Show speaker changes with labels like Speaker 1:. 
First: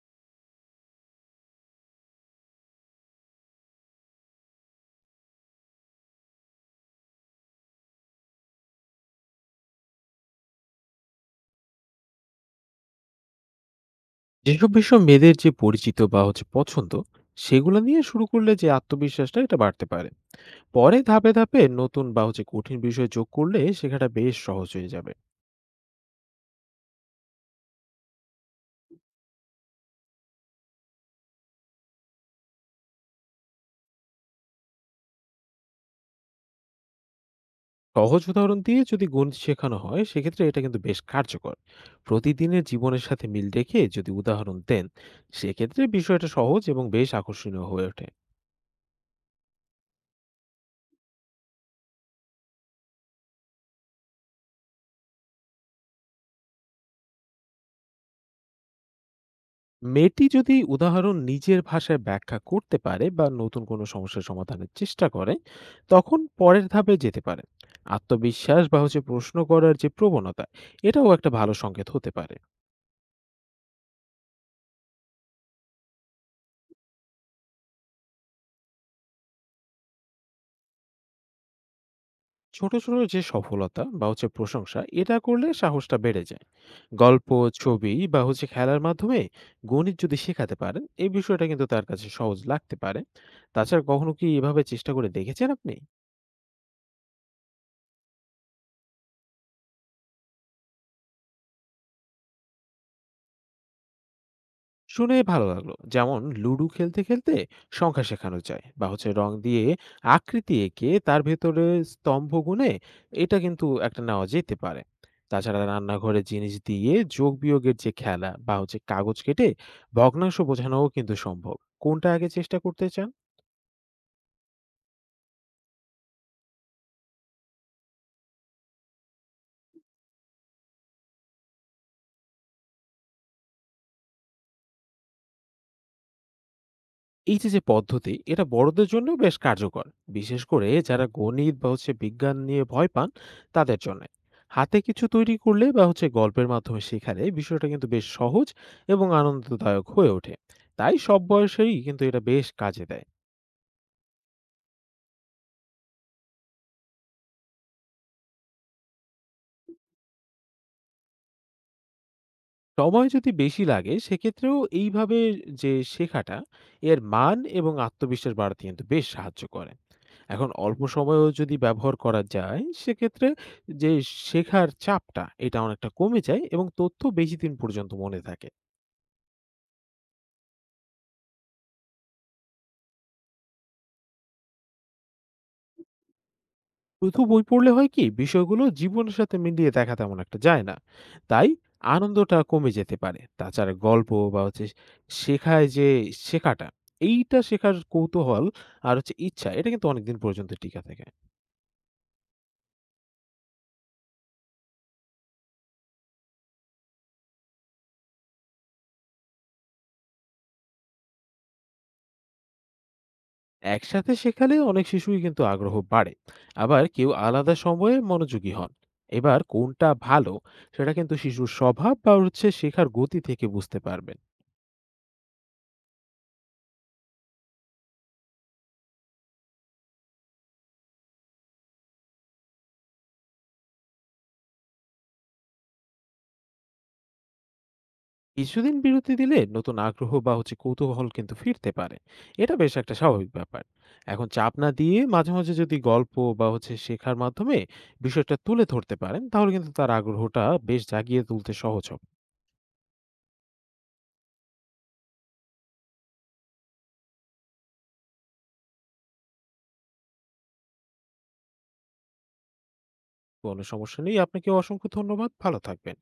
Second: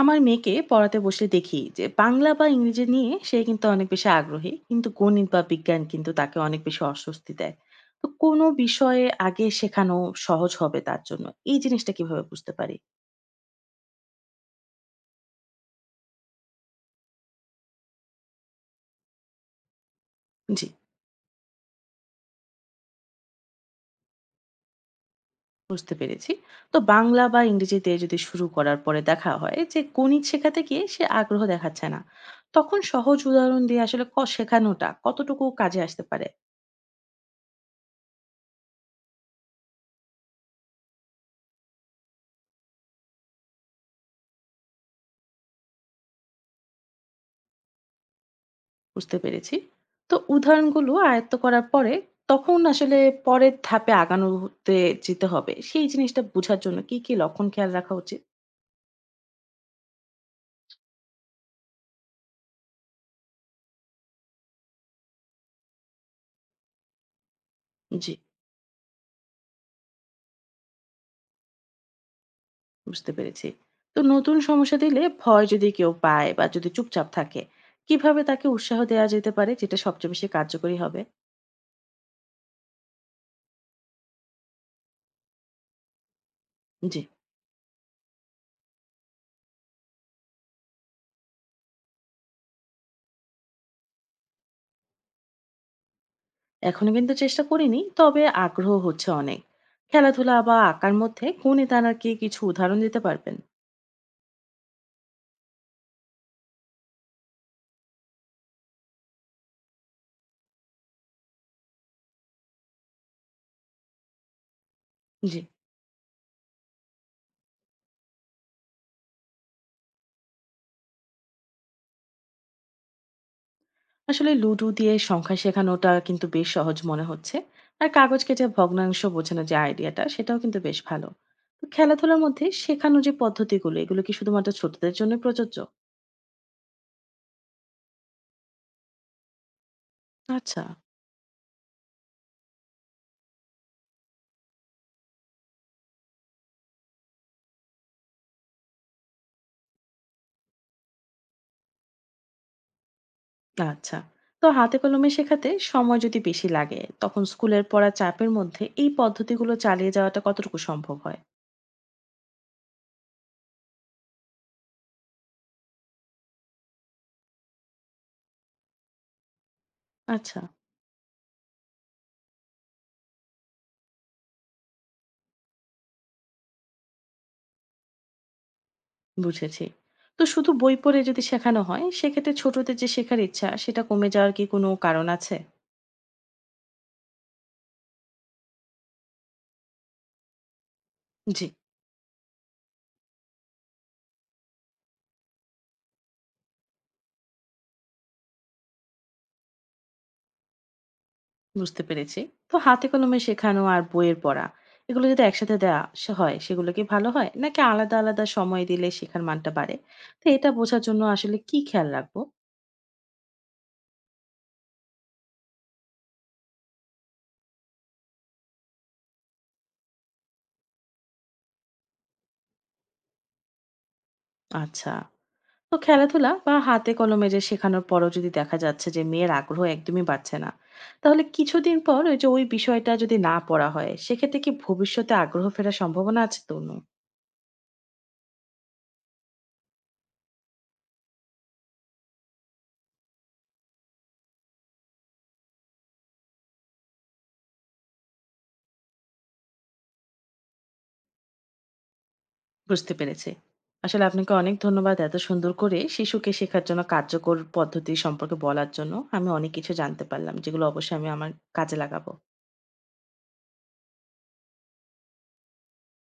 Speaker 1: আমার মেয়েকে পড়াতে বসলে দেখি যে বাংলা বা ইংরেজি নিয়ে সে কিন্তু অনেক বেশি আগ্রহী, কিন্তু গণিত বা বিজ্ঞান কিন্তু তাকে অনেক বেশি অস্বস্তি দেয়। তো কোনো বিষয়ে আগে শেখানো সহজ হবে তার জন্য, এই জিনিসটা কিভাবে বুঝতে পারি?
Speaker 2: যেসব বিষয় মেয়েদের যে পরিচিত বা হচ্ছে পছন্দ, সেগুলো নিয়ে শুরু করলে যে আত্মবিশ্বাসটা এটা বাড়তে পারে।
Speaker 1: জি।
Speaker 2: পরে ধাপে ধাপে নতুন বা হচ্ছে কঠিন বিষয় যোগ করলে শেখাটা বেশ সহজ হয়ে যাবে।
Speaker 1: বুঝতে পেরেছি। তো বাংলা বা ইংরেজিতে যদি শুরু করার পরে দেখা হয় যে গণিত শেখাতে গিয়ে সে আগ্রহ দেখাচ্ছে না, তখন সহজ উদাহরণ দিয়ে আসলে ক শেখানোটা কতটুকু কাজে আসতে পারে?
Speaker 2: সহজ উদাহরণ দিয়ে যদি গুণ শেখানো হয়, সেক্ষেত্রে এটা কিন্তু বেশ কার্যকর। প্রতিদিনের জীবনের সাথে মিল রেখে যদি উদাহরণ দেন, সেক্ষেত্রে বিষয়টা সহজ এবং বেশ আকর্ষণীয় হয়ে ওঠে।
Speaker 1: বুঝতে পেরেছি। তো উদাহরণগুলো আয়ত্ত করার পরে তখন আসলে পরের ধাপে আগানোতে যেতে হবে। সেই জিনিসটা বোঝার জন্য কি লক্ষণ খেয়াল রাখা উচিত?
Speaker 2: মেয়েটি যদি উদাহরণ নিজের ভাষায় ব্যাখ্যা করতে পারে বা নতুন কোনো সমস্যার সমাধানের চেষ্টা করে, তখন পরের ধাপে যেতে পারে।
Speaker 1: জি।
Speaker 2: আত্মবিশ্বাস বা হচ্ছে প্রশ্ন করার যে প্রবণতা, এটাও একটা ভালো সংকেত হতে পারে।
Speaker 1: বুঝতে পেরেছি। তো নতুন সমস্যা দিলে ভয় যদি কেউ পায় বা যদি চুপচাপ থাকে, কিভাবে তাকে উৎসাহ দেওয়া যেতে পারে যেটা সবচেয়ে বেশি কার্যকরী হবে?
Speaker 2: ছোট ছোট যে সফলতা বা হচ্ছে প্রশংসা, এটা করলে সাহসটা বেড়ে যায়।
Speaker 1: জি।
Speaker 2: গল্প, ছবি বা হচ্ছে খেলার মাধ্যমে গণিত যদি শেখাতে পারেন, এই বিষয়টা কিন্তু তার কাছে সহজ লাগতে পারে। তাছাড়া কখনো কি এভাবে চেষ্টা করে দেখেছেন আপনি?
Speaker 1: এখনো কিন্তু চেষ্টা করিনি, তবে আগ্রহ হচ্ছে অনেক। খেলাধুলা বা আঁকার মধ্যে কোন দানার কি কিছু উদাহরণ দিতে পারবেন?
Speaker 2: শুনে ভালো লাগলো। যেমন লুডো খেলতে খেলতে সংখ্যা শেখানো যায়, বা হচ্ছে রং দিয়ে আকৃতি এঁকে তার ভেতরে স্তম্ভ গুণে, এটা কিন্তু একটা নেওয়া যেতে পারে।
Speaker 1: জি।
Speaker 2: তাছাড়া রান্নাঘরে জিনিস দিয়ে যোগ বিয়োগের যে খেলা, বা হচ্ছে কাগজ কেটে ভগ্নাংশ বোঝানোও কিন্তু সম্ভব। কোনটা আগে চেষ্টা করতে চান?
Speaker 1: আসলে লুডো দিয়ে সংখ্যা শেখানোটা কিন্তু বেশ সহজ মনে হচ্ছে। আর কাগজ কেটে ভগ্নাংশ বোঝানোর যে আইডিয়াটা সেটাও কিন্তু বেশ ভালো। তো খেলাধুলার মধ্যে শেখানো যে পদ্ধতিগুলো, এগুলো কি শুধুমাত্র ছোটদের জন্য প্রযোজ্য?
Speaker 2: যে পদ্ধতি, এটা বড়দের জন্য বেশ কার্যকর। বিশেষ
Speaker 1: আচ্ছা।
Speaker 2: করে যারা গণিত বা হচ্ছে বিজ্ঞান নিয়ে ভয় পান, তাদের জন্যে। হাতে কিছু তৈরি করলে বা হচ্ছে গল্পের মাধ্যমে শেখালে বিষয়টা কিন্তু বেশ সহজ এবং আনন্দদায়ক হয়ে ওঠে। তাই সব বয়সেই কিন্তু এটা বেশ কাজে দেয়।
Speaker 1: আচ্ছা। তো হাতে কলমে শেখাতে সময় যদি বেশি লাগে, তখন স্কুলের পড়া চাপের মধ্যে এই পদ্ধতিগুলো চালিয়ে যাওয়াটা কতটুকু সম্ভব হয়?
Speaker 2: সময় যদি বেশি লাগে, সেক্ষেত্রেও এইভাবে শেখাটা এর মান এবং আত্মবিশ্বাস বাড়াতে কিন্তু বেশ সাহায্য করে।
Speaker 1: আচ্ছা।
Speaker 2: এখন অল্প সময়েও যদি ব্যবহার করা যায়, সেক্ষেত্রে যে শেখার চাপটা এটা অনেকটা কমে যায় এবং তথ্য বেশিদিন পর্যন্ত মনে থাকে।
Speaker 1: বুঝেছি। তো শুধু বই পড়ে যদি শেখানো হয়, সেক্ষেত্রে ছোটদের যে শেখার ইচ্ছা সেটা কমে যাওয়ার কি কোনো কারণ আছে?
Speaker 2: শুধু বই পড়লে হয় কি, বিষয়গুলো জীবনের সাথে মিলিয়ে দেখা তেমন একটা যায় না।
Speaker 1: জি।
Speaker 2: তাই আনন্দটা কমে যেতে পারে। তাছাড়া গল্প বা হচ্ছে শেখায় যে শেখাটা, এইটা শেখার কৌতূহল আর হচ্ছে ইচ্ছা, এটা কিন্তু অনেকদিন পর্যন্ত টিকে থাকে।
Speaker 1: বুঝতে পেরেছি। তো হাতে কলমে শেখানো আর বইয়ের পড়া, এগুলো যদি একসাথে দেয়া স হয় সেগুলো কি ভালো হয়? নাকি আলাদা আলাদা সময় দিলে শেখার মানটা বাড়ে? তো এটা বোঝার জন্য আসলে কি খেয়াল রাখবো?
Speaker 2: একসাথে শেখালে অনেক শিশুই কিন্তু আগ্রহ বাড়ে, আবার কেউ আলাদা সময়ে মনোযোগী হন। এবার কোনটা ভালো, সেটা কিন্তু শিশুর স্বভাব বা হচ্ছে শেখার গতি থেকে বুঝতে পারবেন।
Speaker 1: আচ্ছা। তো খেলাধুলা বা হাতে কলমে যে শেখানোর পরও যদি দেখা যাচ্ছে যে মেয়ের আগ্রহ একদমই বাড়ছে না, তাহলে কিছুদিন পর ওই বিষয়টা যদি না পড়া হয়, সেক্ষেত্রে কি ভবিষ্যতে আগ্রহ ফেরার সম্ভাবনা আছে তনু?
Speaker 2: কিছুদিন বিরতি দিলে নতুন আগ্রহ বা হচ্ছে কৌতূহল কিন্তু ফিরতে পারে। এটা বেশ একটা স্বাভাবিক ব্যাপার। এখন চাপ না দিয়ে মাঝে মাঝে যদি গল্প বা হচ্ছে শেখার মাধ্যমে বিষয়টা তুলে ধরতে পারেন, তাহলে কিন্তু তার আগ্রহটা বেশ জাগিয়ে তুলতে সহজ হবে।
Speaker 1: বুঝতে পেরেছি। আসলে আপনাকে অনেক ধন্যবাদ এত সুন্দর করে শিশুকে শেখার জন্য কার্যকর পদ্ধতি সম্পর্কে বলার জন্য। আমি অনেক কিছু জানতে পারলাম যেগুলো অবশ্যই আমি আমার কাজে লাগাবো।
Speaker 2: কোনো সমস্যা নেই। আপনাকে অসংখ্য ধন্যবাদ। ভালো থাকবেন।